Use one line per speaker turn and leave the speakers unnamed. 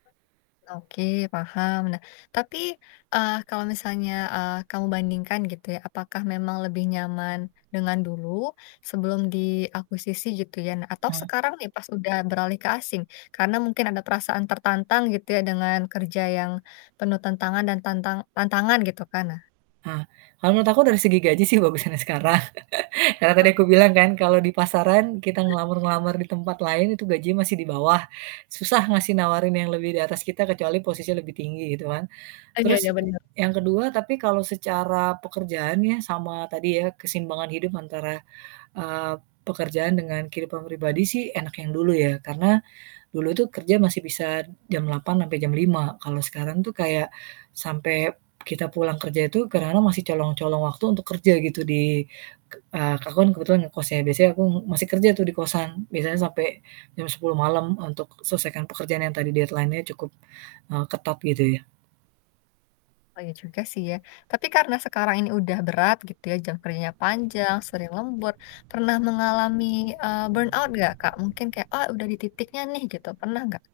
Oke paham nah tapi, eee, kalau misalnya, eee, kamu bandingkan gitu ya apakah memang lebih nyaman, dengan dulu, sebelum diakuisisi gitu ya atau
Ah.
sekarang nih pas udah beralih ke asing, karena mungkin ada perasaan tertantang gitu ya dengan kerja yang, penuh tantangan dan tantang tantangan gitu kan. Nah.
Ah, kalau menurut aku dari segi gaji sih bagusan yang sekarang karena
Oh
tadi aku bilang
oke.
kan kalau di pasaran kita ngelamar-ngelamar di tempat lain itu gaji masih di bawah, susah ngasih nawarin yang lebih di atas kita kecuali posisi lebih tinggi gitu kan,
Ah, iya
terus
iya
e
bener.
yang ke-2 tapi kalau secara pekerjaan ya sama tadi ya keseimbangan hidup antara, eee, pekerjaan dengan kehidupan pribadi sih enak yang dulu ya karena, dulu itu kerja masih bisa jam 8.00 sampai jam 5.00 kalau sekarang tuh kayak, sampai kita pulang kerja itu kadang-kadang masih colong colong waktu untuk kerja gitu di, k eee, aku kan kebetulan ngekos ya biasanya aku masih kerja tuh di kosan biasanya sampai, jam 10.00 malam untuk selesaikan pekerjaan yang tadi deadline-nya cukup, eee, ketat gitu ya.
Oh iya juga sih ya, tapi karena sekarang ini udah berat gitu ya jam kerjanya panjang sering lembur, pernah mengalami, eee, burnout gak Kak? Mungkin kayak "Oh udah di titiknya nih," gitu pernah nggak?